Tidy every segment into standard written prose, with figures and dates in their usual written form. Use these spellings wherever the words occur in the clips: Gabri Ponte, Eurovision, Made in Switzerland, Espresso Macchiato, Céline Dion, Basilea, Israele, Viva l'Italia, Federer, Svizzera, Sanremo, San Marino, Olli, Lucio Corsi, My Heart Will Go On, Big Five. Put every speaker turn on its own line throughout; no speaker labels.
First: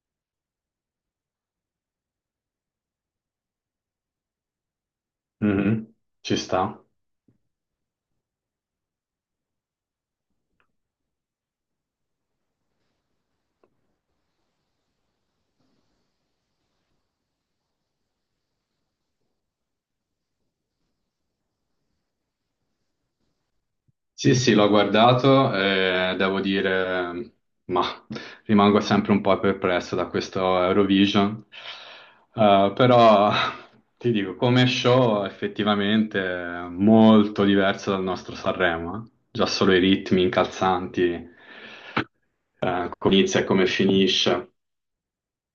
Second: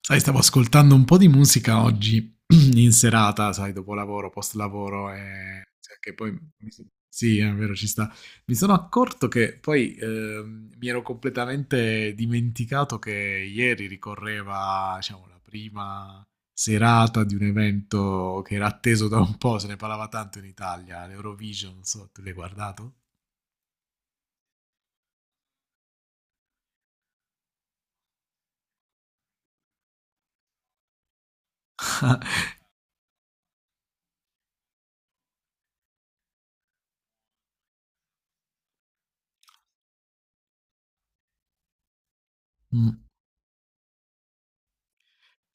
Sai, stavo ascoltando un po' di musica oggi in serata, sai, dopo lavoro, post lavoro e
Mhm.
cioè, che poi
Ci sta.
sì, è vero, ci sta. Mi sono accorto che poi mi ero completamente dimenticato che ieri ricorreva, diciamo, la prima serata di un evento che era atteso da un po', se ne parlava tanto in Italia, l'Eurovision, non so, tu l'hai guardato?
Sì, sì, l'ho guardato e devo dire, ma rimango sempre un po' perplesso da questo Eurovision. Però ti dico, come show effettivamente è molto diverso dal nostro Sanremo, eh. Già solo i ritmi incalzanti,
Mm.
come inizia e come finisce.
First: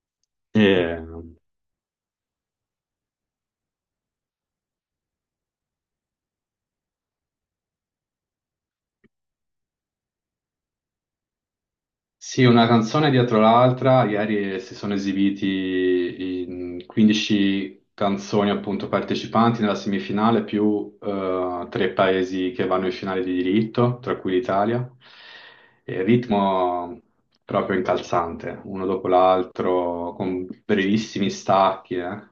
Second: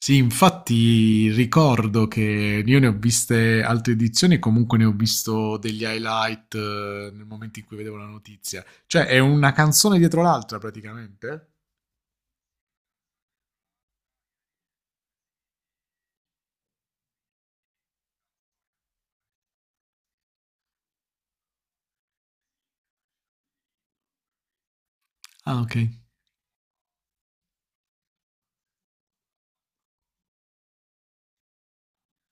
Sì,
E
infatti ricordo che io ne ho viste altre edizioni e comunque ne ho visto degli highlight nel momento in cui vedevo la notizia. Cioè, è una canzone dietro l'altra praticamente?
sì, una canzone dietro l'altra, ieri si sono esibiti in 15 canzoni appunto partecipanti nella semifinale più 3 paesi che vanno in finale di diritto, tra cui l'Italia.
Ah, ok.
E ritmo proprio incalzante, uno dopo l'altro, con brevissimi stacchi, eh.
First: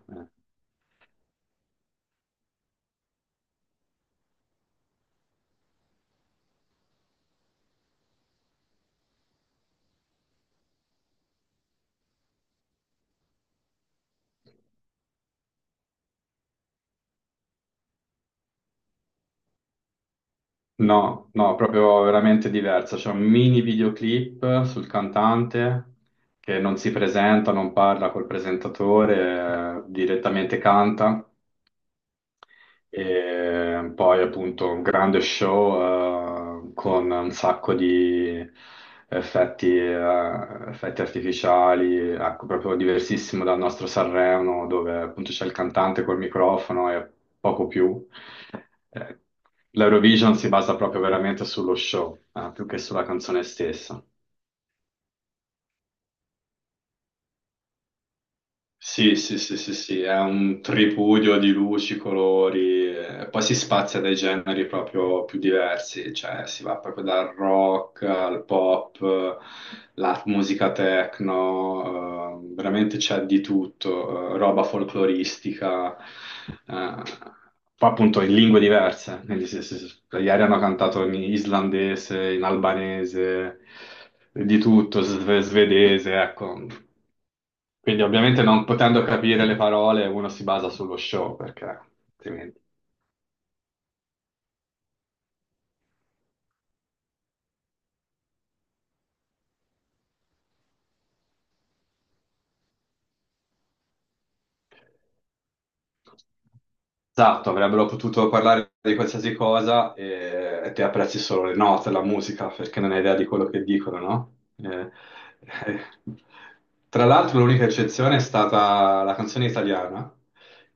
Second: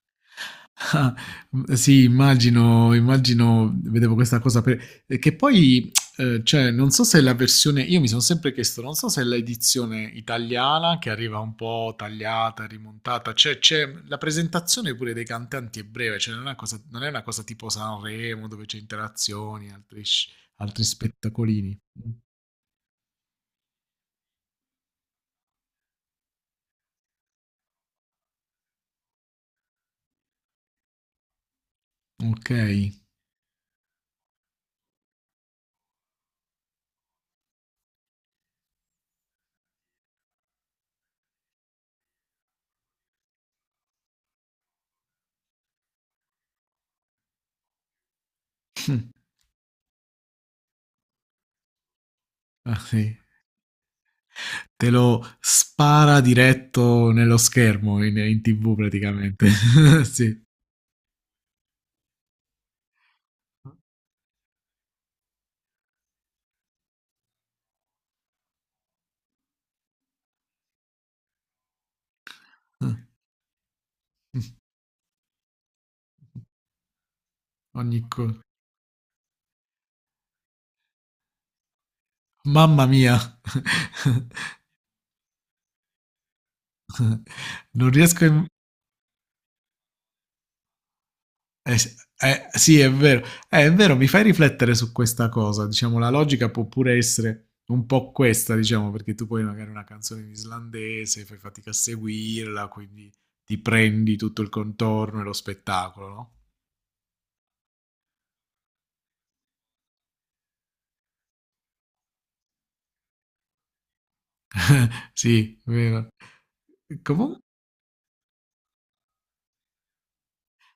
Ah, sì, immagino, immagino, vedevo questa cosa per- che poi, cioè, non so se la versione, io mi sono sempre chiesto, non so se l'edizione italiana che arriva un po' tagliata, rimontata, cioè, c'è la presentazione pure dei cantanti è breve, cioè, non è una cosa tipo Sanremo dove c'è interazioni, altri
No, no,
spettacolini.
proprio veramente diversa. C'è un mini videoclip sul cantante che non si presenta, non parla col presentatore, direttamente canta.
Ok.
E poi appunto un grande show con un sacco di effetti, effetti artificiali, ecco, proprio diversissimo dal nostro Sanremo, dove appunto c'è il cantante col microfono e poco più. Eh, L'Eurovision si basa proprio veramente sullo show, più
Ah,
che sulla
sì.
canzone stessa.
Te lo spara diretto nello schermo in TV
Sì, sì,
praticamente.
sì, sì, sì, è
Sì.
un tripudio di luci, colori, poi si spazia dai generi proprio più diversi, cioè si va proprio dal rock al pop, la musica techno, veramente
Mh,
c'è di tutto, roba folcloristica, eh, poi
ogni
appunto
co
in lingue diverse, quindi ieri hanno cantato in islandese, in
mamma mia.
albanese, di tutto, svedese, ecco.
non
Quindi
riesco a
ovviamente
im
non potendo capire le parole uno si basa sullo show perché
s
altrimenti...
sì è vero. È vero, mi fai riflettere su questa cosa. Diciamo la logica può pure essere un po' questa, diciamo, perché tu poi magari una canzone in islandese, fai fatica a seguirla, quindi ti prendi tutto il contorno e lo spettacolo, no?
Esatto, avrebbero potuto parlare di qualsiasi cosa e te apprezzi solo le note, la musica, perché non hai idea di quello che dicono, no?
Sì,
Eh.
vero. E
Tra
comu
l'altro l'unica eccezione è stata la canzone italiana,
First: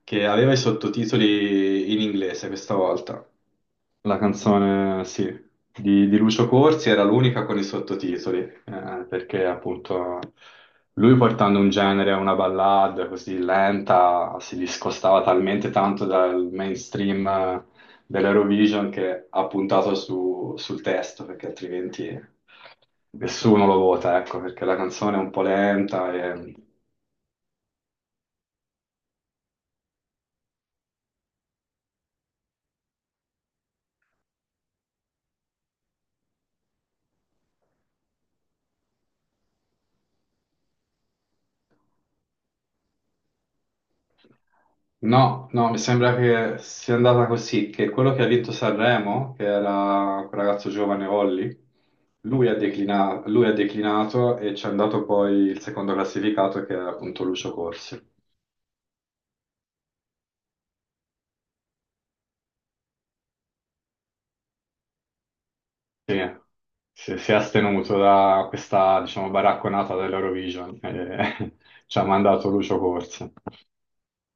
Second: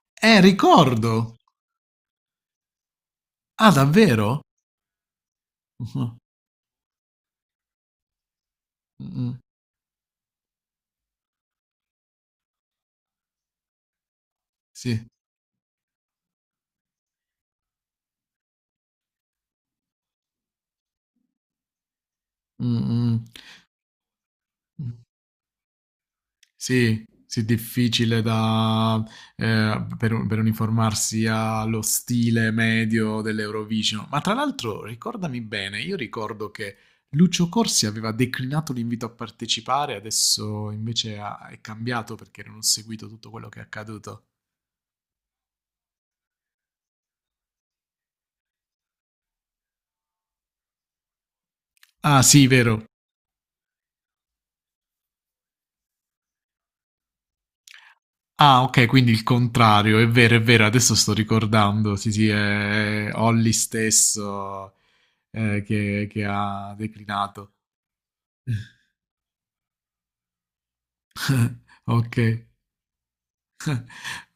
che aveva i
ricordo!
sottotitoli in inglese questa volta.
Ah,
La
davvero?
canzone, sì, di,
Mh-mh.
di Lucio Corsi era l'unica con i sottotitoli,
Mh-mh.
perché appunto lui portando un genere, una ballad così lenta, si
Sì.
discostava talmente tanto dal mainstream dell'Eurovision che ha puntato sul testo, perché altrimenti
Mh-mh.
nessuno lo vota, ecco, perché la
Mh.
canzone è un po' lenta e...
Sì, sì, difficile da, per, un- per uniformarsi allo stile medio dell'Eurovision. Ma tra l'altro, ricordami bene, io ricordo che Lucio Corsi aveva declinato l'invito a partecipare, adesso invece è cambiato perché non ho seguito tutto quello che è accaduto.
No, no, mi sembra che sia andata così, che quello che ha vinto Sanremo, che era quel ragazzo giovane Olli,
Ah, sì, vero.
lui ha declinato e ci è andato poi il secondo classificato che era appunto Lucio Corsi.
Ah, ok, quindi il contrario, è vero, adesso sto ricordando. Sì, sì, è Olli stesso che
Sì,
che ha
si è
declinato.
astenuto da questa, diciamo, baracconata dell'Eurovision e ci ha
Ok.
mandato Lucio Corsi.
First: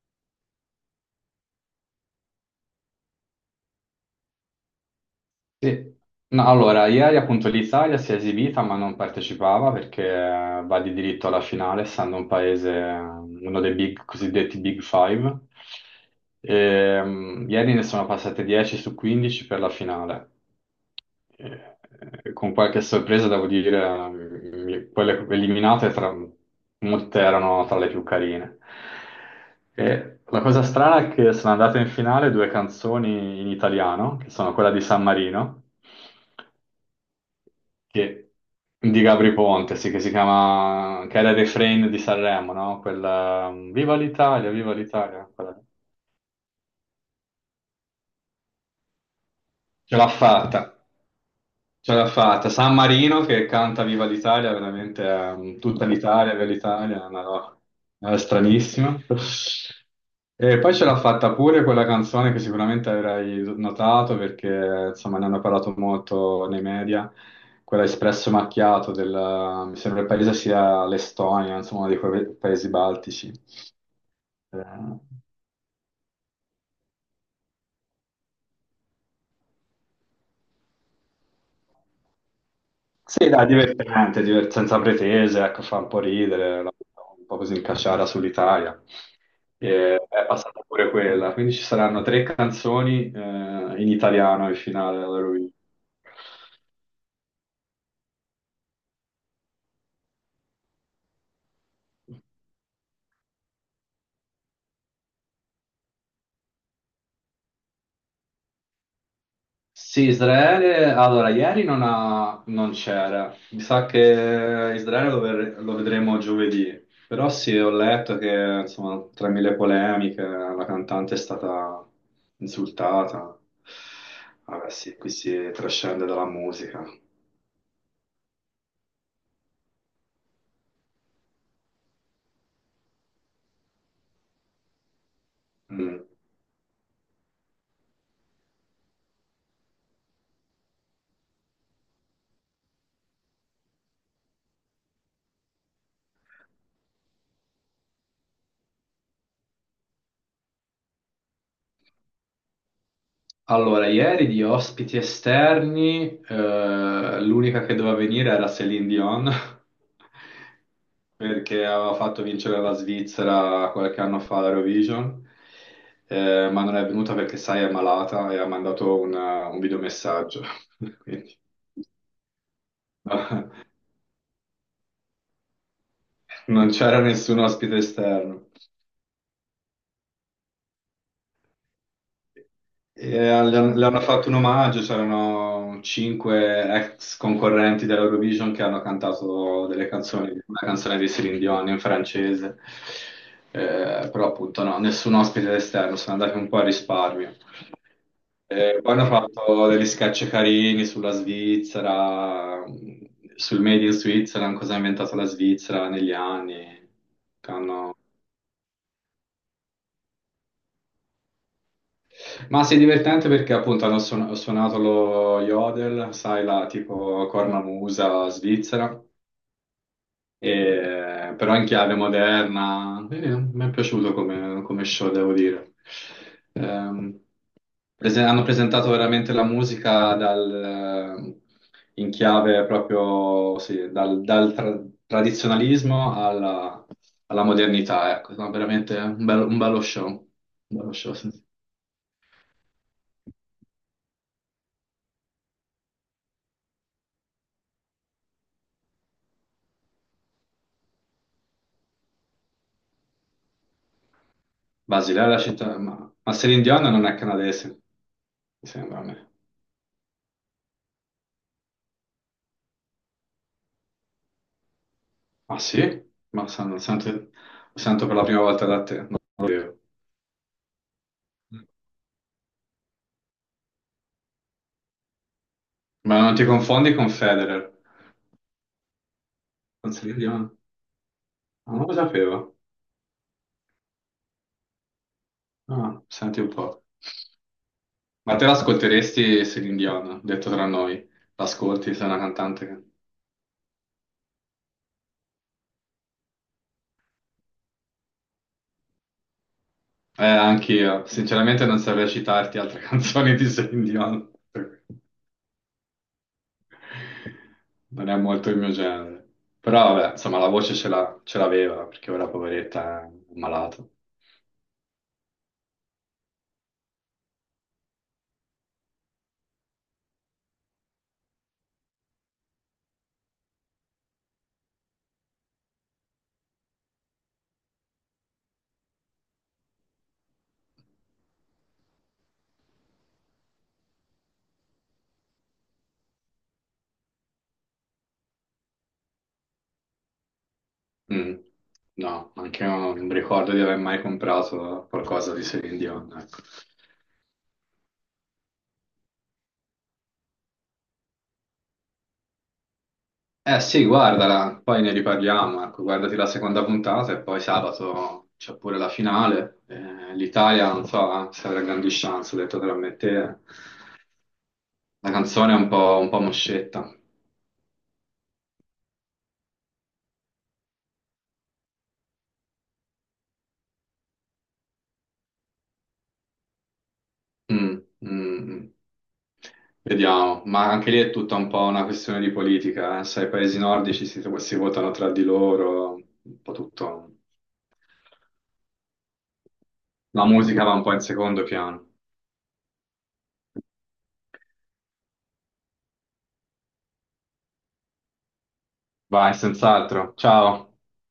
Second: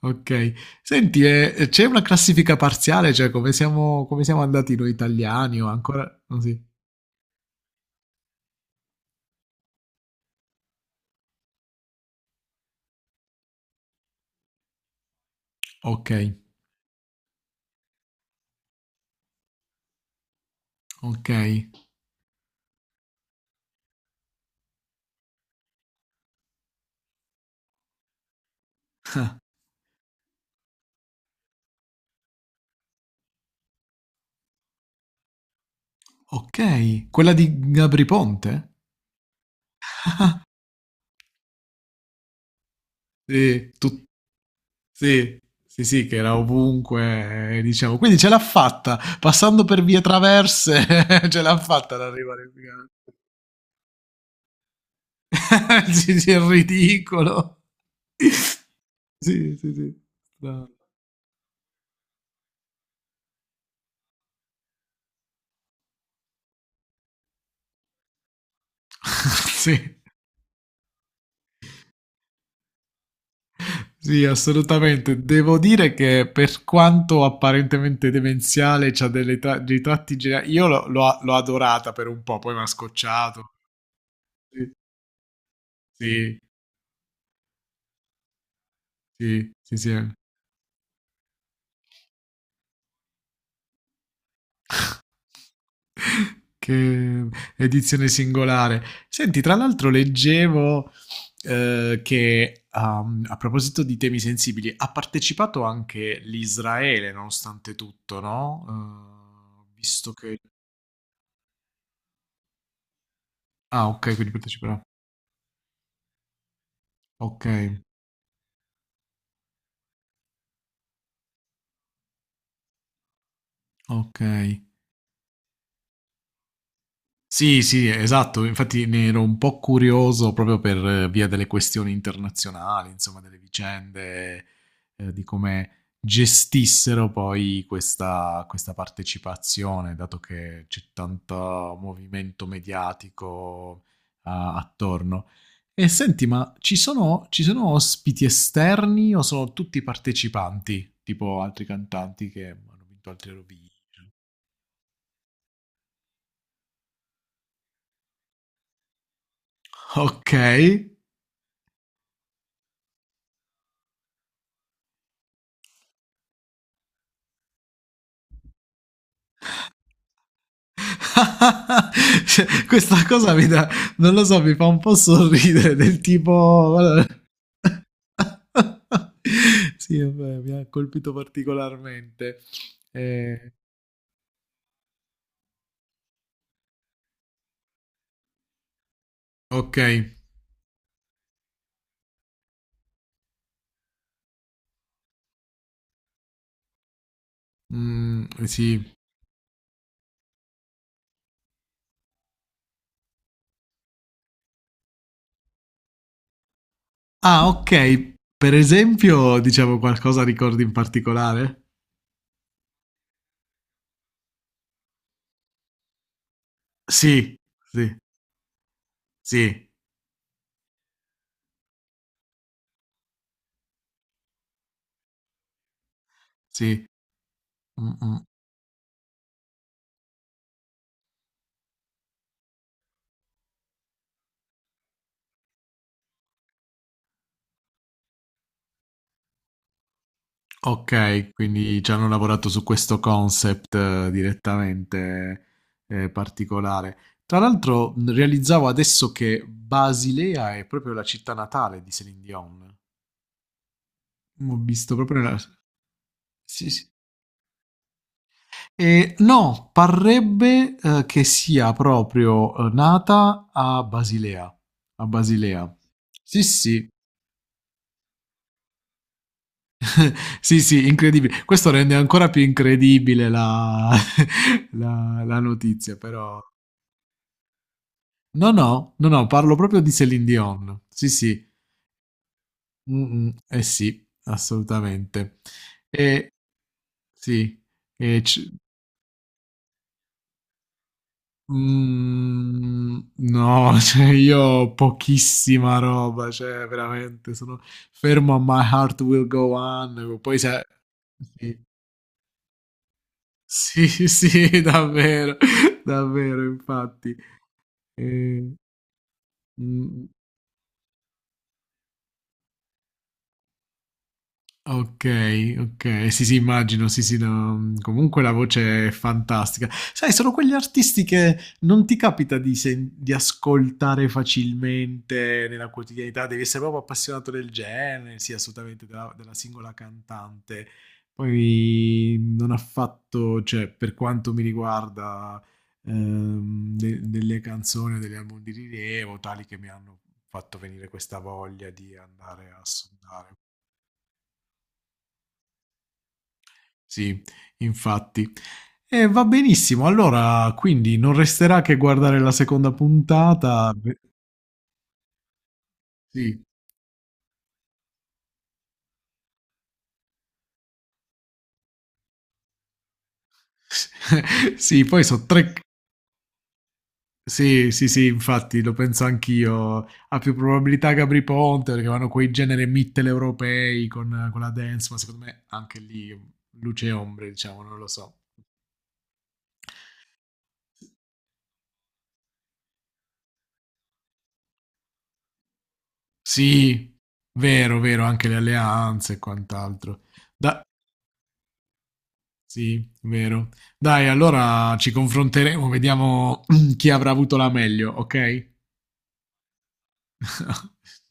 Ok, senti, c'è una classifica parziale, cioè come siamo andati noi italiani o
Sì,
ancora... non
no,
si-
allora, ieri appunto l'Italia si è esibita ma non partecipava perché va di diritto alla finale, essendo un paese, uno dei big, cosiddetti Big Five.
Ok,
Ieri ne sono passate 10 su 15 per la finale.
ok,
Eh, con qualche sorpresa, devo dire, quelle eliminate molte erano tra le più carine. E la cosa strana è che sono andate in finale due canzoni in italiano, che sono quella di San Marino
ok. Quella di Gabri
che-
Ponte?
di Gabri Ponte, sì, che si chiama, che era il refrain di Sanremo, no? Quella,
Sì, tu-
Viva l'Italia,
sì, sì, sì, che era ovunque, diciamo. Quindi ce l'ha fatta, passando per
ce
vie
l'ha fatta.
traverse, ce l'ha
Ce
fatta ad
l'ha
arrivare
fatta.
in
San
finale.
Marino che canta Viva l'Italia, veramente tutta
Sì, sì,
l'Italia, Viva
è
l'Italia, è una roba
ridicolo.
una roba stranissima.
Sì, sì, sì.
E
No.
poi ce l'ha fatta pure quella canzone che sicuramente avrai notato perché insomma ne hanno parlato molto nei media, quella Espresso Macchiato del,
Sì.
mi sembra il paese sia l'Estonia, insomma, uno di quei paesi baltici.
Sì,
Eh,
assolutamente. Devo dire che per quanto apparentemente demenziale, c'ha dei tratti geniali. Io l'ho adorata per un po', poi mi ha
sì, dai,
scocciato.
divertente,
Sì,
senza pretese, ecco, fa un po'
sì,
ridere, un po' così in cacciara sull'Italia.
sì, sì. Sì.
E è passata pure quella, quindi ci saranno 3 canzoni in italiano in finale all'Eurovision.
Che edizione singolare. Senti, tra l'altro leggevo che um, a proposito di temi sensibili, ha partecipato anche l'Israele, nonostante tutto, no?
Sì,
Visto che...
Israele, allora ieri non c'era, mi sa
Ah, ok, quindi
che
parteciperà.
Lo vedremo giovedì, però
Ok.
sì, ho letto che insomma, tra mille polemiche la cantante è stata insultata.
Okay.
Vabbè sì, qui si trascende dalla musica.
Sì, sì, esatto. Infatti ne ero un po' curioso proprio per via delle questioni internazionali, insomma, delle vicende, di come
Mm.
gestissero poi questa partecipazione, dato che c'è tanto movimento mediatico a attorno. E senti, ma ci sono ospiti esterni o sono tutti partecipanti, tipo altri cantanti che hanno vinto altri
Allora,
Eurovision?
ieri di ospiti esterni, l'unica che doveva venire era Céline Dion,
Okay.
perché aveva fatto vincere la Svizzera qualche anno fa all'Eurovision, ma non è venuta perché, sai, è malata e ha mandato un videomessaggio, quindi
Questa cosa mi dà, non lo so, mi fa un po' sorridere del
non
tipo...
c'era nessun ospite esterno.
sì, vabbè, mi ha colpito particolarmente.
E
Eh,
le hanno fatto un omaggio, c'erano 5 ex concorrenti dell'Eurovision che hanno cantato
ok,
delle canzoni, una canzone di Céline Dion in francese. Però appunto no, nessun ospite esterno, sono andati un po' a risparmio.
mm,
Poi
sì.
hanno fatto degli sketch carini sulla Svizzera, sul Made in Switzerland, cosa ha inventato la Svizzera negli anni,
Ah,
che hanno...
ok, per esempio, diciamo qualcosa ricordi in particolare?
Ma sì, è divertente perché appunto ho suonato lo yodel, sai, la tipo
Sì, sì,
cornamusa svizzera,
sì,
però in chiave moderna. Mi è piaciuto come show, devo dire.
sì.
Ehm,
Mm, mm.
hanno presentato veramente la musica dal, in chiave proprio, sì, tradizionalismo alla, alla modernità, ecco. No, veramente un bello show,
Okay,
sì.
quindi ci hanno lavorato su questo concept, direttamente, particolare. Tra l'altro, realizzavo adesso che Basilea è proprio la città natale di Céline Dion. Mhmm, ho visto proprio
Basilea è
nella
la
s
città, ma Celine
sì,
Dion
sì.
non è canadese, mi sembra a me.
No, parrebbe, che sia proprio, nata a Basilea a
Ah
Basilea.
sì?
Sì, sì.
Lo sento per la prima volta da te, non lo sapevo.
Sì, sì, incredibile. Questo rende ancora più incredibile la la notizia,
Ma non
però
ti confondi con Federer,
no, no, no, no, parlo proprio di
con Celine
Céline
Dion?
Dion. Sì, sì.
Ah, non lo sapevo.
Mm, mm, eh sì, assolutamente.
Ah,
E
senti un po'.
sì, e
Ma te
c-
l'ascolteresti Celine Dion, detto tra noi? L'ascolti, sei una cantante che...
mm, no, cioè io ho pochissima roba, cioè veramente sono fermo a My Heart Will Go On, poi se...
Anch'io. Sinceramente non saprei citarti altre canzoni di Celine
Sì, sì,
Dion.
sì, davvero, davvero, infatti.
Non è molto
Eh,
il mio genere. Però
mm.
vabbè, insomma, la voce ce l'ha- ce l'aveva, perché ora poveretta è malata.
Ok, ok, sì, sì, immagino, sì, sì, no, comunque la voce è fantastica. Sai, sono quegli artisti che non ti capita di ascoltare facilmente nella quotidianità, devi essere proprio appassionato del genere, sì, assolutamente, della singola cantante. Poi non ha fatto, cioè, per quanto mi riguarda, delle canzoni o degli album di rilievo, tali che mi hanno fatto venire questa
Mm.
voglia di
No,
andare a
anche io non
sondare.
ricordo di aver mai comprato qualcosa di Celine Dion, ecco.
Sì, infatti. E va benissimo, allora quindi non resterà che guardare la seconda
Eh
puntata.
sì,
Beh,
guardala, poi ne riparliamo, ecco, guardati la
sì,
seconda puntata e poi sabato c'è pure la finale. l'Italia, non so se avrà grandi chance, ho detto tra me e te.
sì, poi
La
sono tre...
canzone è un po' moscetta.
Sì, sì, sì, infatti lo penso anch'io. Ha più probabilità Gabri Ponte perché vanno quei generi mitteleuropei con la dance, ma secondo me anche lì luce e ombre, diciamo, non
Mm,
lo
mm,
so.
mm. Vediamo, ma anche lì è tutta un po' una questione di politica, eh. Sai, i paesi nordici si votano tra di loro, un po'
Sì,
tutto.
vero, vero, anche le alleanze e quant'altro.
La
Da...
musica va un po' in secondo piano.
Sì, vero. Dai, allora ci confronteremo, vediamo chi avrà avuto la meglio, ok?
Vai, senz'altro. Ciao.